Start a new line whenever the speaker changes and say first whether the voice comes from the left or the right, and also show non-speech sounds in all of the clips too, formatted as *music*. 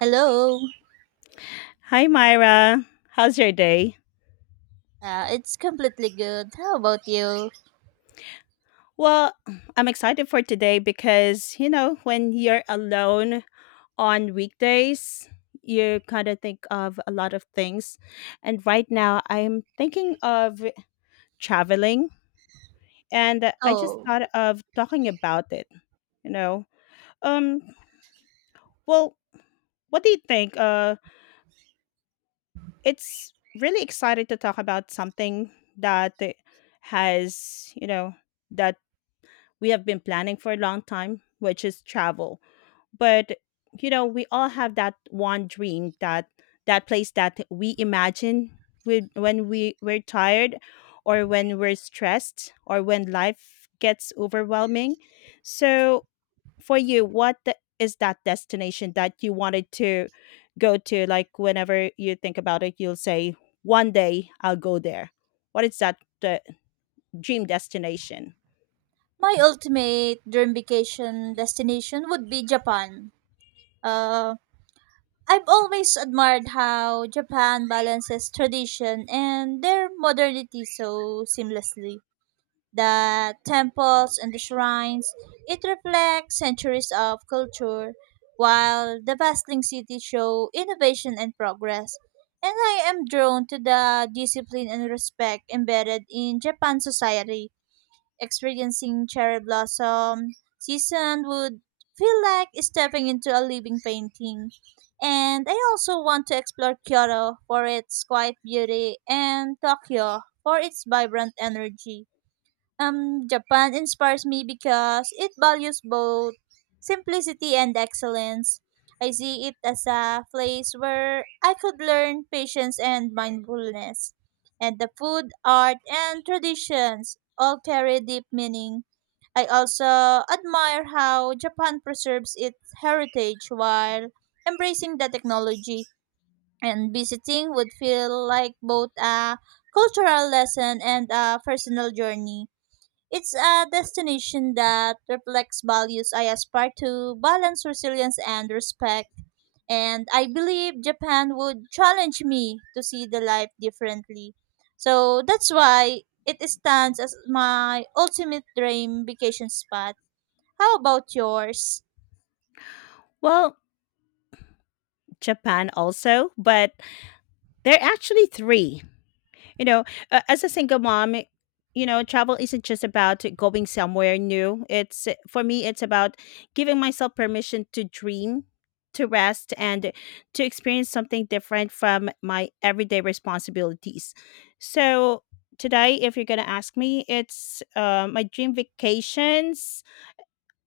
right: Hello.
left: Hi, Myra. How's your day?
right: It's completely good. How about you?
left: Well, I'm excited for today because, you know, when you're alone on weekdays, you kind of think of a lot of things. And right now, I'm thinking of traveling, and I just
right: Oh,
left: thought of talking about it, you know. Um, well, what do you think? It's really excited to talk about something that has, you know, that we have been planning for a long time, which is travel. But you know, we all have that one dream that place that we imagine we, when we're tired or when we're stressed or when life gets overwhelming. So for you, is that destination that you wanted to go to? Like whenever you think about it, you'll say, one day I'll go there. What is that uh, dream destination?
right: my ultimate dream vacation destination would be Japan. Uh, I've always admired how Japan balances tradition and their modernity so seamlessly. The temples and the shrines. It reflects centuries of culture, while the bustling city show innovation and progress. And I am drawn to the discipline and respect embedded in Japan society. Experiencing cherry blossom season would feel like stepping into a living painting. And I also want to explore Kyoto for its quiet beauty and Tokyo for its vibrant energy. Japan inspires me because it values both simplicity and excellence. I see it as a place where I could learn patience and mindfulness. And the food, art, and traditions all carry deep meaning. I also admire how Japan preserves its heritage while embracing the technology. And visiting would feel like both a cultural lesson and a personal journey. It's a destination that reflects values I aspire to, balance, resilience, and respect. And I believe Japan would challenge me to see the life differently. So that's why it stands as my ultimate dream vacation spot. How about yours?
left: Well, Japan also, but there are actually 3. You know, as a single mom, you know, travel isn't just about going somewhere new. It's for me, it's about giving myself permission to dream, to rest, and to experience something different from my everyday responsibilities. So today, if you're gonna ask me, it's my dream vacations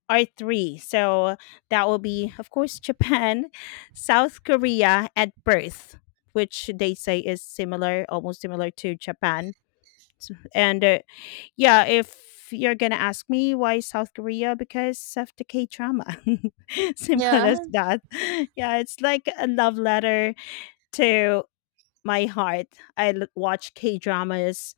left: are three. So that will be, of course, Japan, *laughs* South Korea, and Perth, which they say is similar, almost similar to Japan. S- And yeah, if you're gonna ask me why South Korea, because of the K drama. *laughs* Simple
right: Yeah,
left: as that. Yeah, it's like a love letter to my heart. Watch K dramas,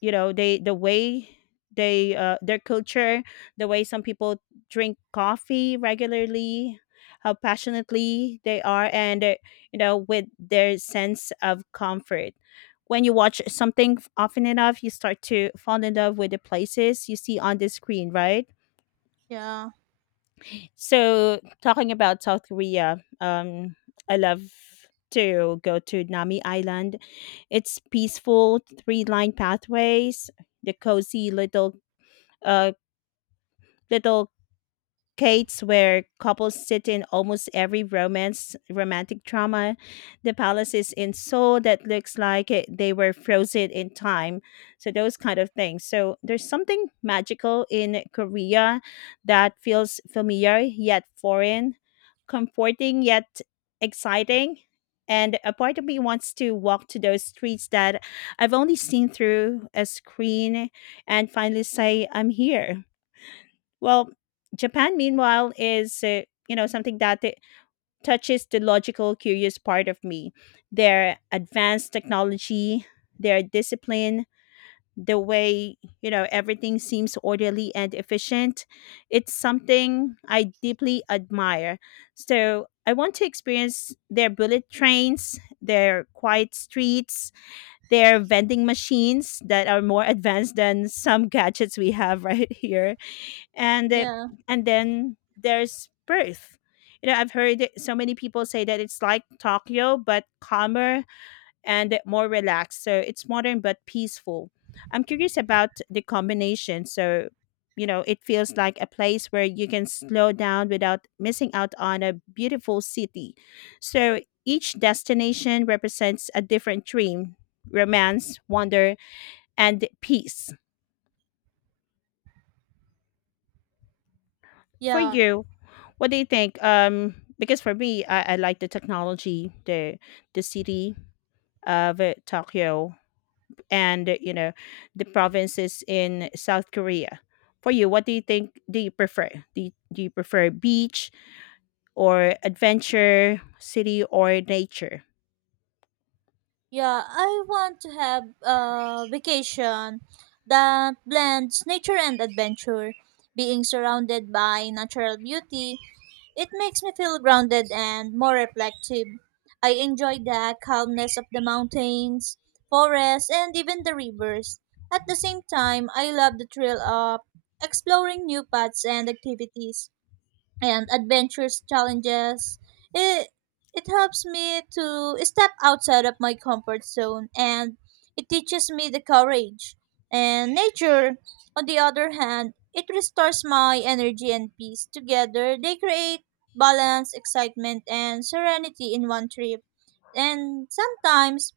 left: you know, they the way they their culture, the way some people drink coffee regularly, how passionately they are, and you know, with their sense of comfort, when you watch something often enough you start to fall in love with the places you see on the screen, right?
right: yeah,
left: So talking about South Korea, I love to go to Nami Island. It's peaceful three line pathways, the cozy little uh, little cates where couples sit in almost every romance romantic drama. The palaces in Seoul that looks like it, they were frozen in time. So those kind of things. So there's something magical in Korea that feels familiar yet foreign, comforting yet exciting. And a part of me wants to walk to those streets that I've only seen through a screen and finally say, I'm here. Well, Japan, meanwhile, is you know, something that it touches the logical, curious part of me. Their advanced technology, their discipline, the way, you know, everything seems orderly and efficient. It's something I deeply admire. So I want to experience their bullet trains, their quiet streets, their vending machines that are more *laughs* advanced than some gadgets we have *laughs* right here and the-
right: yeah,
left: and then there's Perth. You know, so many people say that it's like Tokyo but calmer and more relaxed. So it's modern but peaceful. I'm curious about the combination. So, you know, it feels like a place where you can slow down without missing out on a beautiful city. So each destination represents a different dream, romance, wonder, and peace. For
right: yeah.
left: you, what do you think? Because for me, I like the technology, the city of Tokyo, and you know, the provinces in South Korea. For you, what do you think? Do you prefer? Do you prefer beach or adventure, city or nature?
right: Yeah, I want to have a vacation that blends nature and adventure. Being surrounded by natural beauty, it makes me feel grounded and more reflective. I enjoy the calmness of the mountains, forests, and even the rivers. At the same time, I love the thrill of exploring new paths and activities and adventures challenges. It it helps me to step outside of my comfort zone, and it teaches me the courage. And nature, on the other hand, it restores my energy and peace. Together, they create balance, excitement, and serenity in one trip. And sometimes,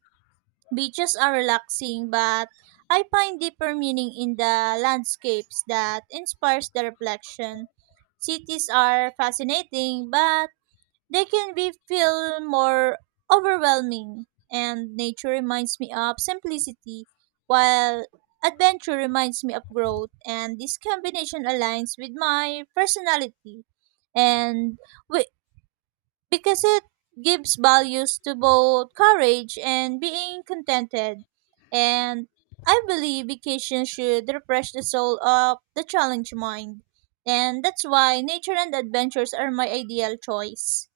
right: beaches are relaxing, but I find deeper meaning in the landscapes that inspires the reflection. Cities are fascinating, but they can be feel more overwhelming. And nature reminds me of simplicity, while adventure reminds me of growth. And this combination aligns with my personality. And we, because it gives values to both courage and being contented. And I believe vacation should refresh the soul of the challenged mind. And that's why nature and adventures are my ideal choice.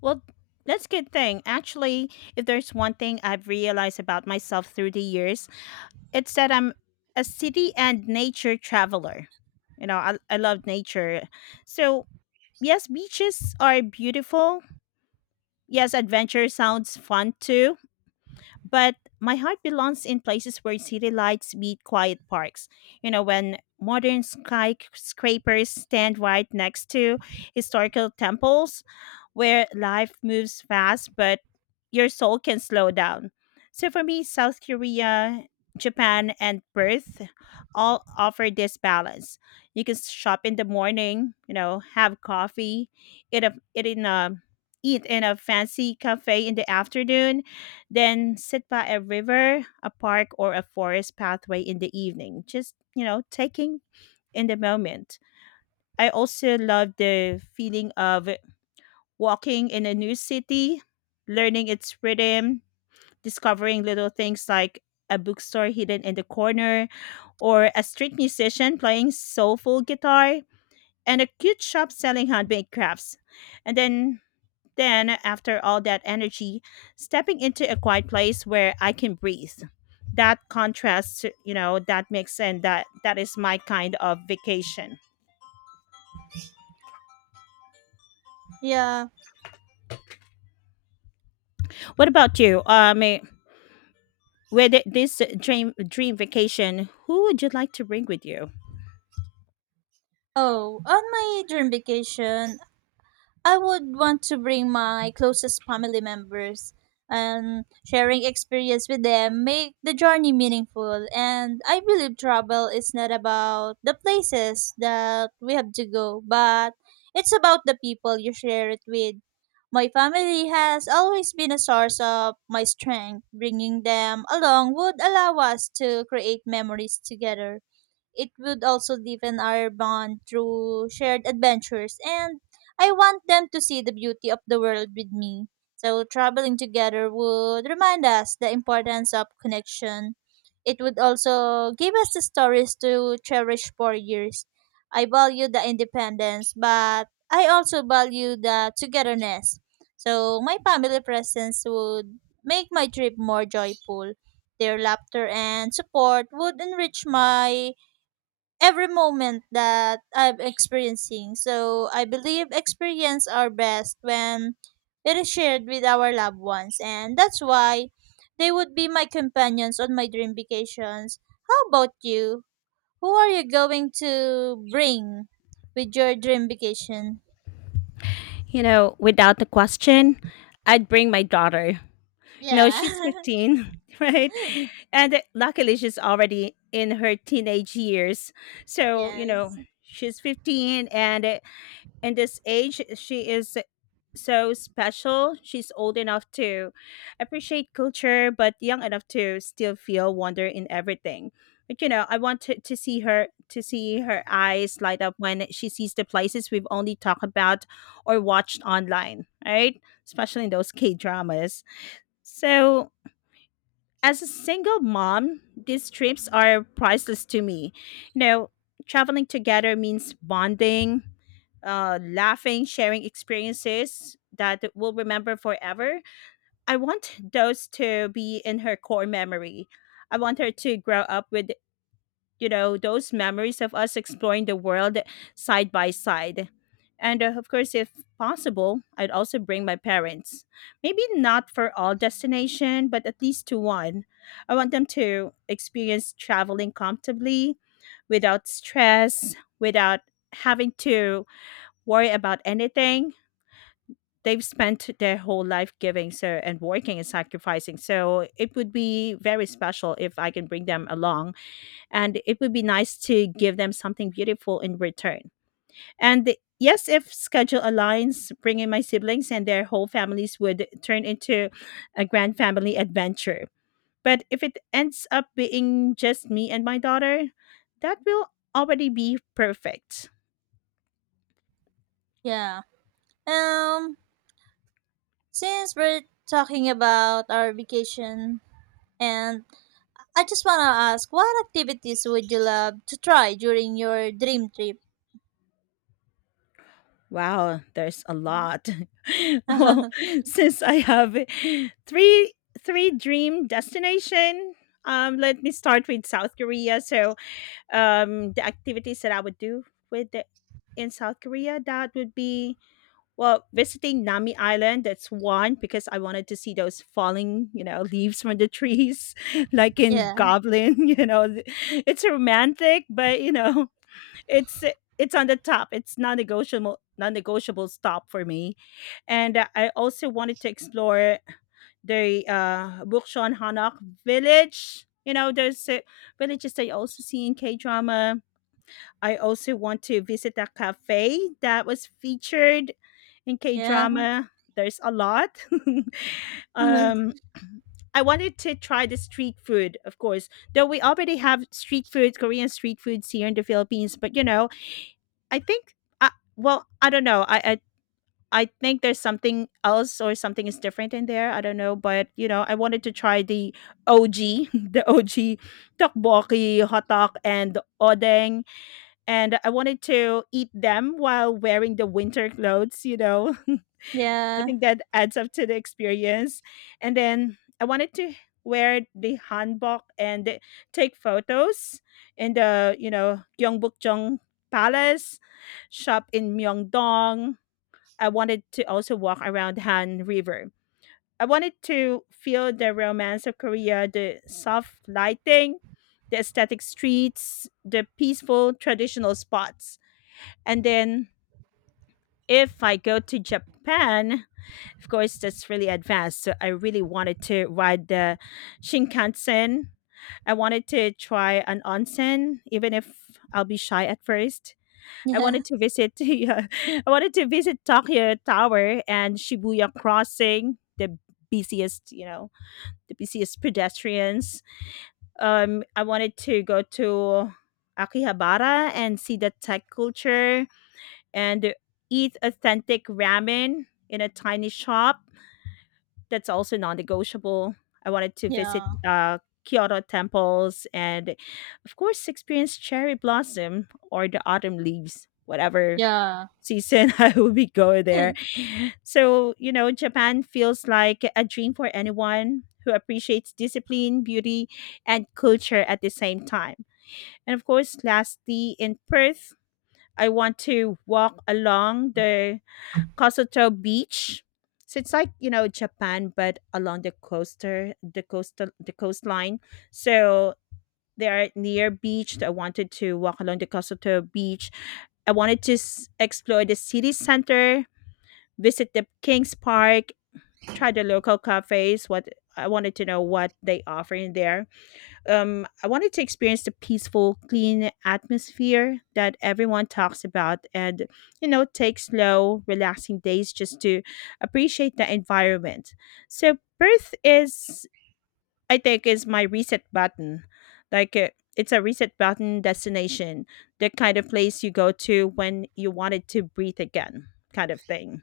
left: Well, that's good thing. Actually, if there's one thing I've realized about myself through the years, it's that I'm a city and nature traveler. You know, I love nature. So yes, beaches are beautiful. Yes, adventure sounds fun too. But my heart belongs in places where city lights meet quiet parks. You know, when modern skyscrapers stand right next to historical temples, where life moves fast, but your soul can slow down. So for me, South Korea, Japan, and Perth all offer this balance. You can shop in the morning, you know, have coffee, eat a, eat in a eat in a fancy cafe in the afternoon, then sit by a river, a park, or a forest pathway in the evening, just, you know, taking in the moment. I also love the feeling of walking in a new city, learning its rhythm, discovering little things like a bookstore hidden in the corner, or a street musician playing soulful guitar, and a cute shop selling handmade crafts. And then, after all that energy, stepping into a quiet place where I can breathe. That contrast, you know, that mix and that is my kind of vacation.
right: Yeah.
left: What about you? With this dream vacation, who would you like to bring with you?
right: Oh, on my dream vacation, I would want to bring my closest family members, and sharing experience with them make the journey meaningful, and I believe travel is not about the places that we have to go, but it's about the people you share it with. My family has always been a source of my strength. Bringing them along would allow us to create memories together. It would also deepen our bond through shared adventures, and I want them to see the beauty of the world with me. So, traveling together would remind us the importance of connection. It would also give us the stories to cherish for years. I value the independence, but I also value the togetherness. So, my family presence would make my trip more joyful. Their laughter and support would enrich my every moment that I'm experiencing. So I believe experience are best when it is shared with our loved ones, and that's why they would be my companions on my dream vacations. How about you? Who are you going to bring with your dream vacation?
left: You know, without the question, I'd bring my daughter. You know,
right: Yeah.
left: she's 15, *laughs* right?
right: *laughs*
left: And luckily, she's already in her teenage years. So, you know,
right: Yes.
left: she's 15 and in this age she is so special. She's old enough to appreciate culture but young enough to still feel wonder in everything. But you know, to see her, to see her eyes light up when she sees the places we've only talked about or watched online, right? Especially in those K dramas. So as a single mom, these trips are priceless to me. You know, traveling together means bonding, laughing, sharing experiences that we'll remember forever. I want those to be in her core memory. I want her to grow up with, you know, those memories of us exploring the world side by side. And of course, if possible, I'd also bring my parents, maybe not for all destination but at least to one. I want them to experience traveling comfortably, without stress, without having to worry about anything. They've spent their whole life giving so, and working and sacrificing, so it would be very special if I can bring them along. And it would be nice to give them something beautiful in return. And yes, if schedule aligns, bringing my siblings and their whole families would turn into a grand family adventure. But if it ends up being just me and my daughter, that will already be perfect.
right: Yeah. Um since we're talking about our vacation, and I just want to ask, what activities would you love to try during your dream trip?
left: Wow, there's a
right: Mm.
left: lot. *laughs* Well,
right: *laughs*
left: *laughs* since I have three three dream destination, let me start with South Korea. So, the activities that I would do with the, in South Korea, that would be, well, visiting Nami Island. That's one because I wanted to see those falling, you know, leaves from the trees, *laughs* like in
right: Yeah,
left: Goblin. *laughs* You know, it's romantic, but you know, it's it's on the top. It's non-negotiable stop for me. And I also wanted to explore the Bukchon Hanok village. You know, there's villages that you also see in K drama. I also want to visit a cafe that was featured in K
right: yeah.
left: drama. There's a lot. *laughs*
right: *laughs*
left: um, I wanted to try the street food, of course. Though we already have street food, Korean street foods here in the Philippines, but you know, I think I well, I don't know. I I think there's something else or something is different in there. I don't know, but you know, I wanted to try the OG, *laughs* the OG tteokbokki, hotok, and odeng, and I wanted to eat them while wearing the winter clothes. You know, *laughs* I
right: Yeah,
left: think that adds up to the experience. And then I wanted to wear the hanbok and take photos in the, you know, Gyeongbokgung Palace, shop in Myeongdong. I wanted to also walk around Han River. I wanted to feel the romance of Korea, the soft lighting, the aesthetic streets, the peaceful traditional spots. And then if I go to Japan, of course, that's really advanced. So I really wanted to ride the Shinkansen. I wanted to try an onsen, even if I'll be shy at first. I
right: yeah,
left: wanted to visit. *laughs* Yeah, I wanted to visit Tokyo Tower and Shibuya Crossing, busiest, you know, the busiest pedestrians. I wanted to go to Akihabara and see the tech culture and eat authentic ramen in a tiny shop. That's also non-negotiable. I wanted to visit
right: yeah,
left: Kyoto temples and, of course, experience cherry blossom or the autumn leaves, whatever
right: yeah.
left: season *laughs* I will be going there.
right: *laughs*
left: So, you know, Japan feels like a dream for anyone who appreciates discipline, beauty, and culture at the same time. And of course, lastly, in Perth, I want to walk along the Kosuto Beach. So it's like, you know, Japan, but along the coastline. So they are near beach. So I wanted to walk along the Kosuto Beach. I wanted to s- explore the city center, visit the Kings Park, try the local cafes. What I wanted to know what they offer in there. I wanted to experience the peaceful, clean atmosphere that everyone talks about and, you know, take slow, relaxing days just to appreciate the environment. So, Perth is, I think, is my reset button. Like, it's a reset button destination, the kind of place you go to when you wanted to breathe again, kind of thing.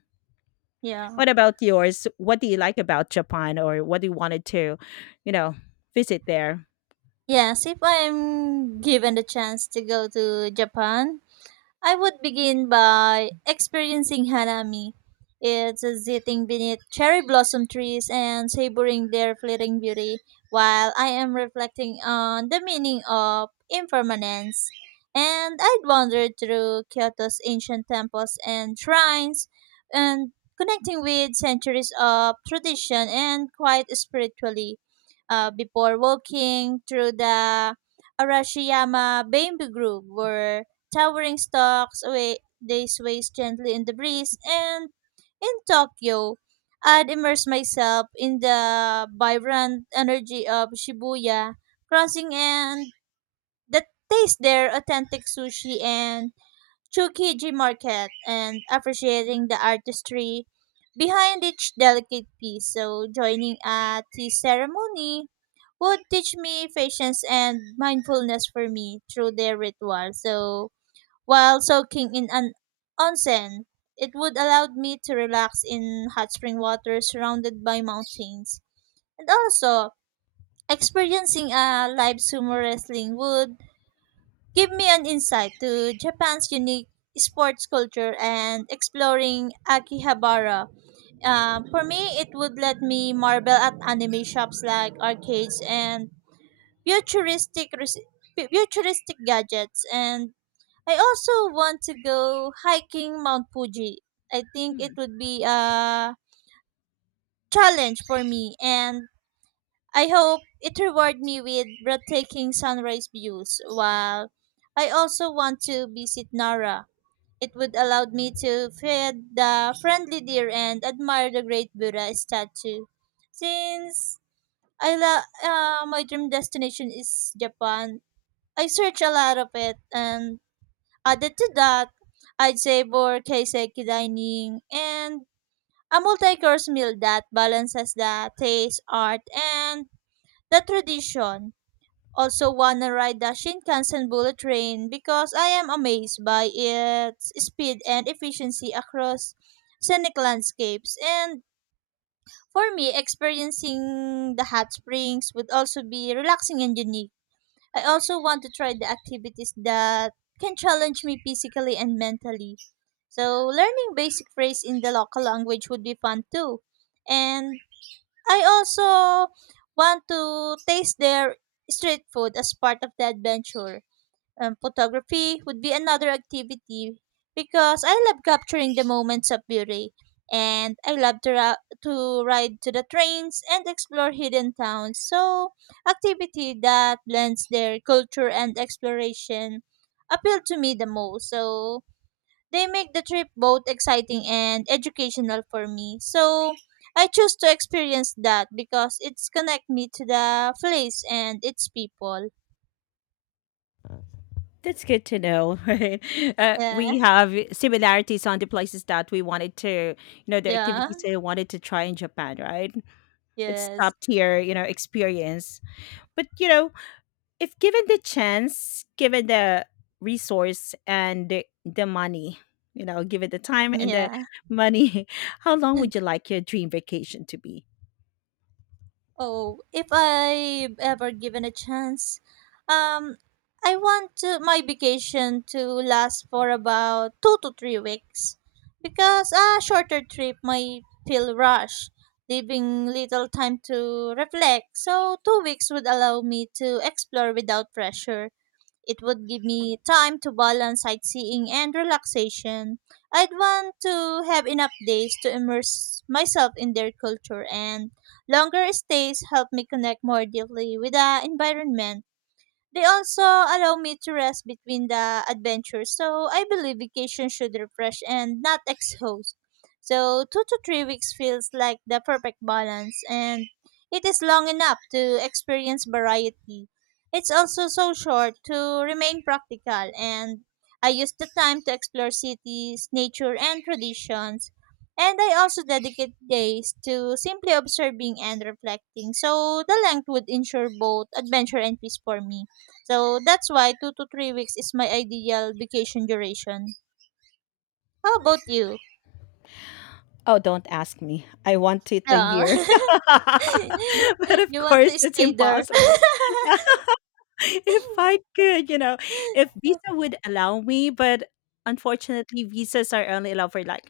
right: Yeah.
left: What about yours? What do you like about Japan or what do you wanted to, you know, visit there?
right: Yes, if I'm given the chance to go to Japan, I would begin by experiencing hanami. It's a sitting beneath cherry blossom trees and savoring their fleeting beauty while I am reflecting on the meaning of impermanence. And I'd wander through Kyoto's ancient temples and shrines and connecting with centuries of tradition and quite spiritually before walking through the Arashiyama bamboo grove where towering stalks away, they sway gently in the breeze, and in Tokyo, I'd immerse myself in the vibrant energy of Shibuya crossing, and the taste their authentic sushi and Tsukiji market and appreciating the artistry behind each delicate piece. So joining a tea ceremony would teach me patience and mindfulness for me through their ritual. So while soaking in an onsen. It would allow me to relax in hot spring water surrounded by mountains. And also, experiencing a live sumo wrestling would give me an insight to Japan's unique sports culture and exploring Akihabara. For me, it would let me marvel at anime shops like arcades and futuristic futuristic gadgets, and I also want to go hiking Mount Fuji. I think it would be a challenge for me, and I hope it reward me with breathtaking sunrise views, while I also want to visit Nara. It would allow me to feed the friendly deer and admire the great Buddha statue. Since my dream destination is Japan, I search a lot of it. And added to that, I'd savor kaiseki dining and a multi-course meal that balances the taste, art, and the tradition. Also wanna ride the Shinkansen bullet train because I am amazed by its speed and efficiency across scenic landscapes. And for me, experiencing the hot springs would also be relaxing and unique. I also want to try the activities that can challenge me physically and mentally. So, learning basic phrase in the local language would be fun too. And I also want to taste their street food as part of the adventure. Photography would be another activity because I love capturing the moments of beauty, and I love to ride to the trains and explore hidden towns. So, activity that blends their culture and exploration appeal to me the most. So, they make the trip both exciting and educational for me. So, I choose to experience that because it's connect me to the place and its people.
left: That's good to know, *laughs* right?
right: Yeah.
left: We
right: *laughs*
left: have similarities on the places that we wanted to, you know, the
right: Yeah.
left: activities that I wanted to try in Japan, right? It's top
right: Yes.
left: tier, you know, experience. But, you know, if given the chance, given the resource and the money, you know, given the time and the
right: Yeah.
left: money, *laughs* how long would you
right: *laughs*
left: like your dream vacation to be?
right: Oh, if I ever given a chance, um, I want to, my vacation to last for about 2 to 3 weeks because a shorter trip might feel rushed, leaving little time to reflect. So, 2 weeks would allow me to explore without pressure. It would give me time to balance sightseeing and relaxation. I'd want to have enough days to immerse myself in their culture, and longer stays help me connect more deeply with the environment. They also allow me to rest between the adventures, so I believe vacation should refresh and not *laughs* exhaust. So, 2 to 3 weeks feels like the perfect balance, and it is long enough to experience variety. It's also so short to remain practical, and I use the time to explore cities, nature, and traditions. And I also dedicate days to simply observing and reflecting, so the length would ensure both adventure and peace for me. So that's why 2 to 3 weeks is my ideal vacation duration. How about you?
left: Oh, don't ask me. I want it a
right: Yeah.
left: year. *laughs* But
right: *laughs*
left: of
right: You want
left: course,
right: to
left: it's
right: stay there?
left: impossible. *laughs* *laughs* If I
right: *laughs*
left: could, you know, if Visa would allow me, but unfortunately, visas are only allowed for like,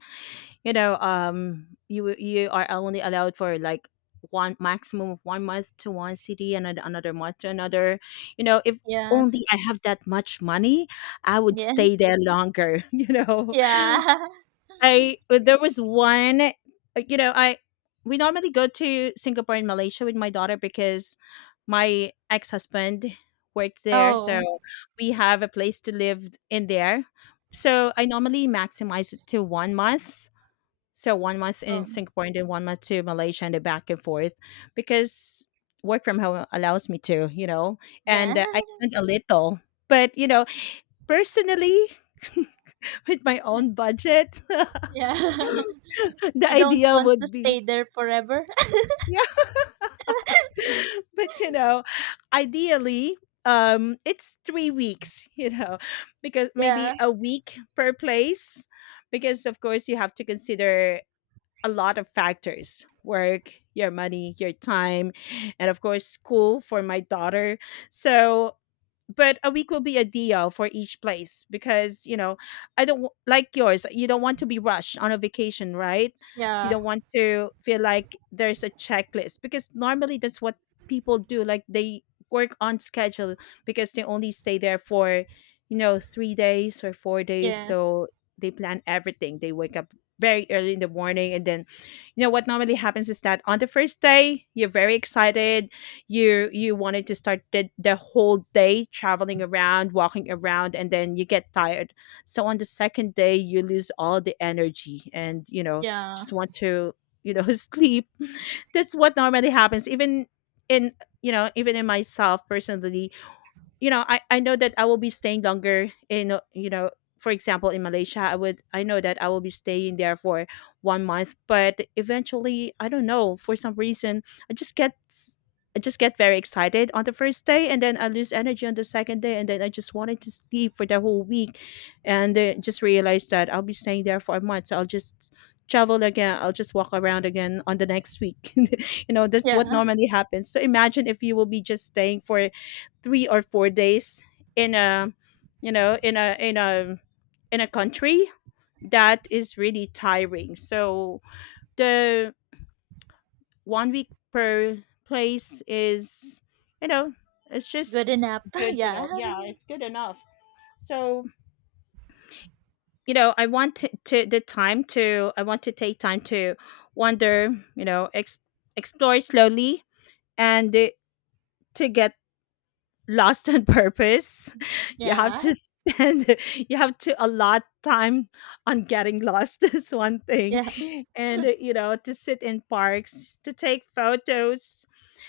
left: you are only allowed for like one maximum of 1 month to one city and another month to another. You know, if
right: Yeah.
left: only I have that much money, I would stay
right: Yes.
left: there longer, *laughs* you know.
right: Yeah. *laughs*
left: I there was one, you know, I we normally go to Singapore and Malaysia with my daughter because my ex-husband works there, so
right: Oh.
left: we have a place to live in there. So I normally maximize it to 1 month. So 1 month in
right: Oh.
left: Singapore and then 1 month to Malaysia and then back and forth because work from home allows me to, you know,
right: Yeah.
left: and I spend a little. But, you know, personally, *laughs* with my own
right: *laughs*
left: budget.
right: Yeah.
left: *laughs* *laughs*
right: *laughs*
left: The
right: You don't
left: ideal
right: want to
left: would be
right: stay there forever? *laughs*
left: yeah, *laughs* but you know, ideally, it's 3 weeks. *laughs* You know, because maybe
right: Yeah.
left: a week per place, because of course you have to consider a lot of factors: work, your money, your time, and of course school for my daughter. So but a week will be a deal for each place, because you know, I don't w- like yours, you don't want to be rushed on a vacation, right? You
right: Yeah.
left: don't want to feel like there's a checklist, because normally that's what people do. Like they work on schedule because they only stay there for, you know, 3 days or 4 days.
right: Yes.
left: So they plan everything. They wake up very early in the morning, and then you know what normally happens is that on the first day you're very excited, you wanted to start the whole day traveling around, walking around, and then you get tired. So on the second day you lose all the energy and, you know,
right: Yeah.
left: just want to, you know, *laughs* sleep. That's what normally happens, even in, you know, even in myself personally. You know, I know that I will be staying longer in you know, for example in malaysia I would, I know that I will be staying there for 1 month, but eventually I don't know, for some reason i just get s- I just get very excited on the first day, and then I lose energy on the second day, and then I just wanted to sleep for the whole week, and just realized that I'll be staying there for a month, so I'll just travel again, I'll just walk around again on the next week. *laughs* You know that's
right: Yeah.
left: what normally happens. So imagine if you will be just staying for 3 or 4 days in a, you know, in a in a in a country, that is really tiring. So the 1 week per place is, you know, it's
right: Good
left: just
right: enough. *laughs*
left: good to
right: Yeah.
left: know, yeah, it's good enough. So you know, to the time to, I want to take time to wander, you know, explore slowly, and to get lost on purpose. *laughs* You have
right: Yeah.
left: to spend *laughs* you have to allot time on getting lost *laughs* is one thing.
right: Yeah.
left: And you know, to sit in parks, to take photos,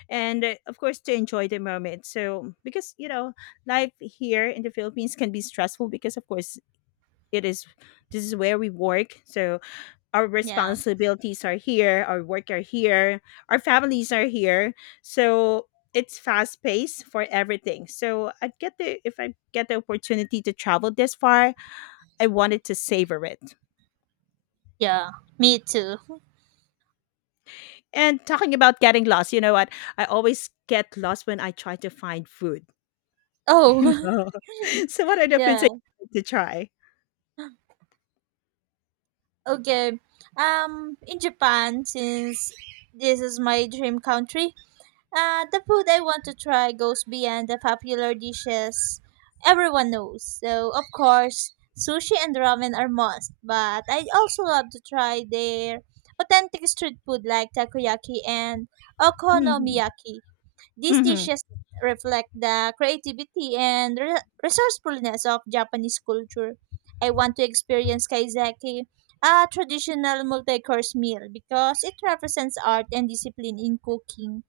left: and of course to enjoy the moment. So because you know, life here in the Philippines can be stressful, because of course it is, this is where we work. So our
right: Yeah.
left: responsibilities are here, our work are here, our families are here. So it's fast paced for everything. So I get the if I get the opportunity to travel this far, I wanted to savor it.
right: Yeah. Me too.
left: And talking about getting lost, you know what? I always get lost when I try to find food. *laughs* You
right: Oh,
left: know, *laughs* so what are
right: *laughs*
left: the foods I
right: yeah.
left: to try?
right: Okay. In Japan, since this is my dream country, the food I want to try goes beyond the popular dishes everyone knows. So, of course, sushi and ramen are must, but I also love to try their authentic street food like takoyaki and
left: Hmm.
right: okonomiyaki. These
left: Hmm.
right: dishes reflect the creativity and resourcefulness of Japanese culture. I want to experience kaiseki, a traditional multi-course meal, because it represents art and discipline in cooking.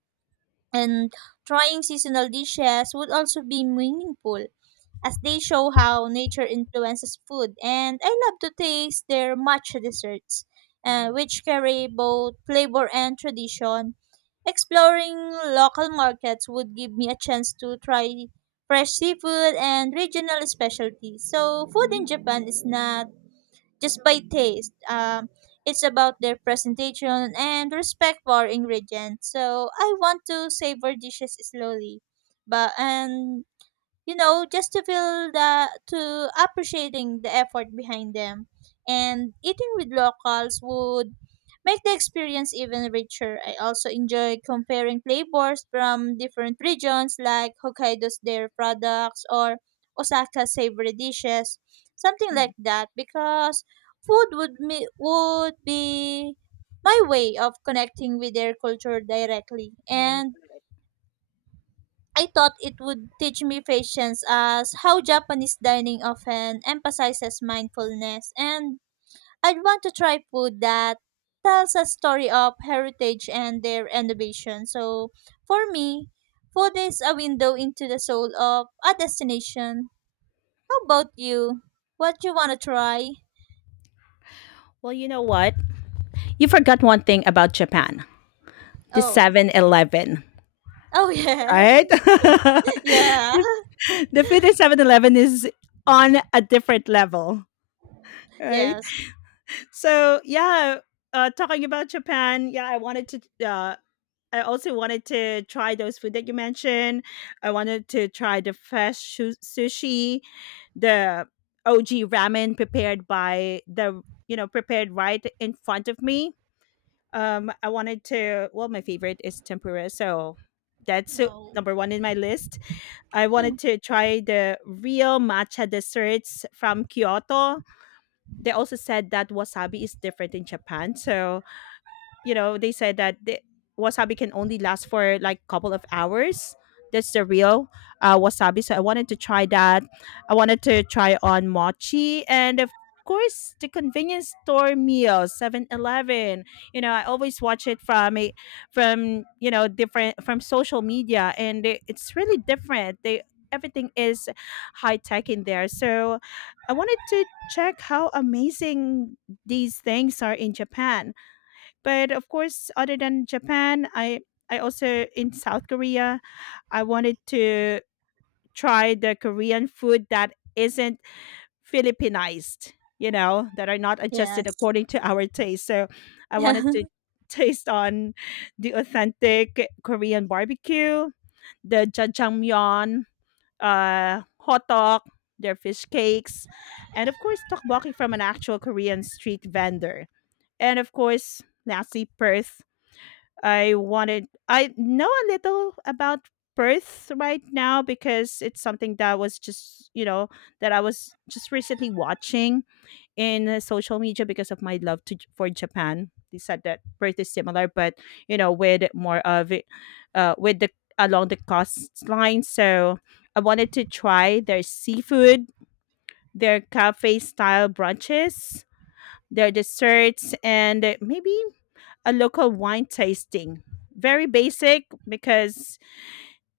right: And trying seasonal dishes would also be meaningful, as they show how nature influences food. And I love to taste their matcha desserts,
left: Right.
right: which carry both flavor and tradition. Exploring local markets would give me a chance to try fresh seafood and regional specialties. So, food in
left: Hmm.
right: Japan is not just by taste, it's about their presentation and respect for ingredients. So, I want to savor dishes slowly. But and just to feel the to appreciating the effort behind them. And eating with locals would make the experience even richer. I also enjoy comparing flavors from different regions like Hokkaido's dairy products or Osaka's savory dishes, something
left: Hmm.
right: like that, because food would be my way of connecting with their culture directly.
left: Right.
right: And I thought it would teach me patience as how Japanese dining often emphasizes mindfulness, and I'd want to try food that tells a story of heritage and their innovation. So for me, food is a window into the soul of a destination. How about you? What you wanna try?
left: Well, you know what? You forgot one thing about Japan: the
right: Oh.
left: 7-Eleven.
right: Oh yeah.
left: Right? *laughs*
right: *laughs* Yeah.
left: The food at 7-Eleven is on a different level, right?
right: Yes.
left: So yeah, talking about Japan, yeah, Uh, I also wanted to try those food that you mentioned. I wanted to try the fresh sushi, the OG ramen prepared by the, you know, prepared right in front of me. I wanted to. Well, my favorite is tempura, so that's
right: No.
left: number one in my list. I wanted to try the real matcha desserts from Kyoto. They also said that wasabi is different in Japan. So you know they said that the wasabi can only last for like couple of hours. That's the real wasabi, so I wanted to try that. I wanted to try on mochi, and of course the convenience store meal 7-Eleven. You know I always watch it from a, from you know, different from social media, and it's really different. They, everything is high tech in there, so I wanted to check how amazing these things are in japan. But of course, other than Japan, I also in South Korea, I wanted to try the Korean food that isn't Philippinized, you know, that are not adjusted
right: Yes.
left: according to our taste. So
right: *laughs*
left: I wanted to
right: Yeah.
left: taste on the authentic Korean barbecue, the jjajangmyeon, hot dog, their fish cakes, and of course, tteokbokki from an actual Korean street vendor. And of course, lastly, Perth, I know a little about Perth right now because it's something that was just, you know, that I was just recently watching in social media because of my love to for Japan. They said that Perth is similar, but you know, with more of it, with the along the coastline. So I wanted to try their seafood, their cafe style brunches, their desserts, and maybe a local wine tasting. Very basic because,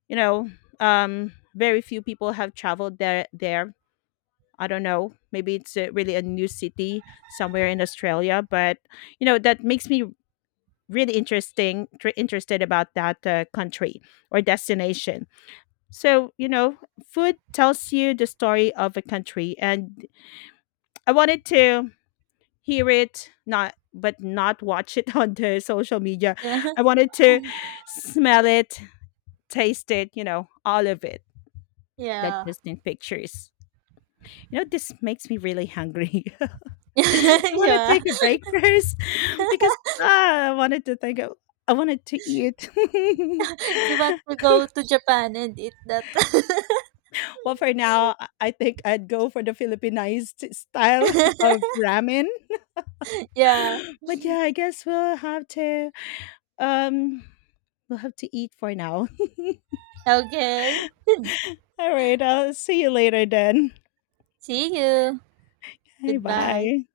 left: you know, very few people have traveled there. There, I don't know. Maybe it's a, really a new city somewhere in Australia, but you know that makes me really interested about that country or destination. So you know, food tells you the story of a country, and I wanted to hear it, not but not watch it *laughs* on the social media.
right: Yeah.
left: I wanted to smell it, taste it, you know, all of it. Not
right: Yeah.
left: just in pictures. You know, this makes me really hungry. *laughs* I want to
right: *laughs* Yeah.
left: take a break first *laughs* because ah, I wanted to eat. *laughs*
right: You want to go to Japan and eat that.
left: Well, for now, I think I'd go for the Philippinized style *laughs* of
right: *laughs*
left: ramen.
right: Yeah.
left: *laughs* But yeah, I guess um we'll have to eat for now.
right: Okay. *laughs*
left: All right. I'll see you later then.
right: See you.
left: Hey,
right: Goodbye.
left: bye.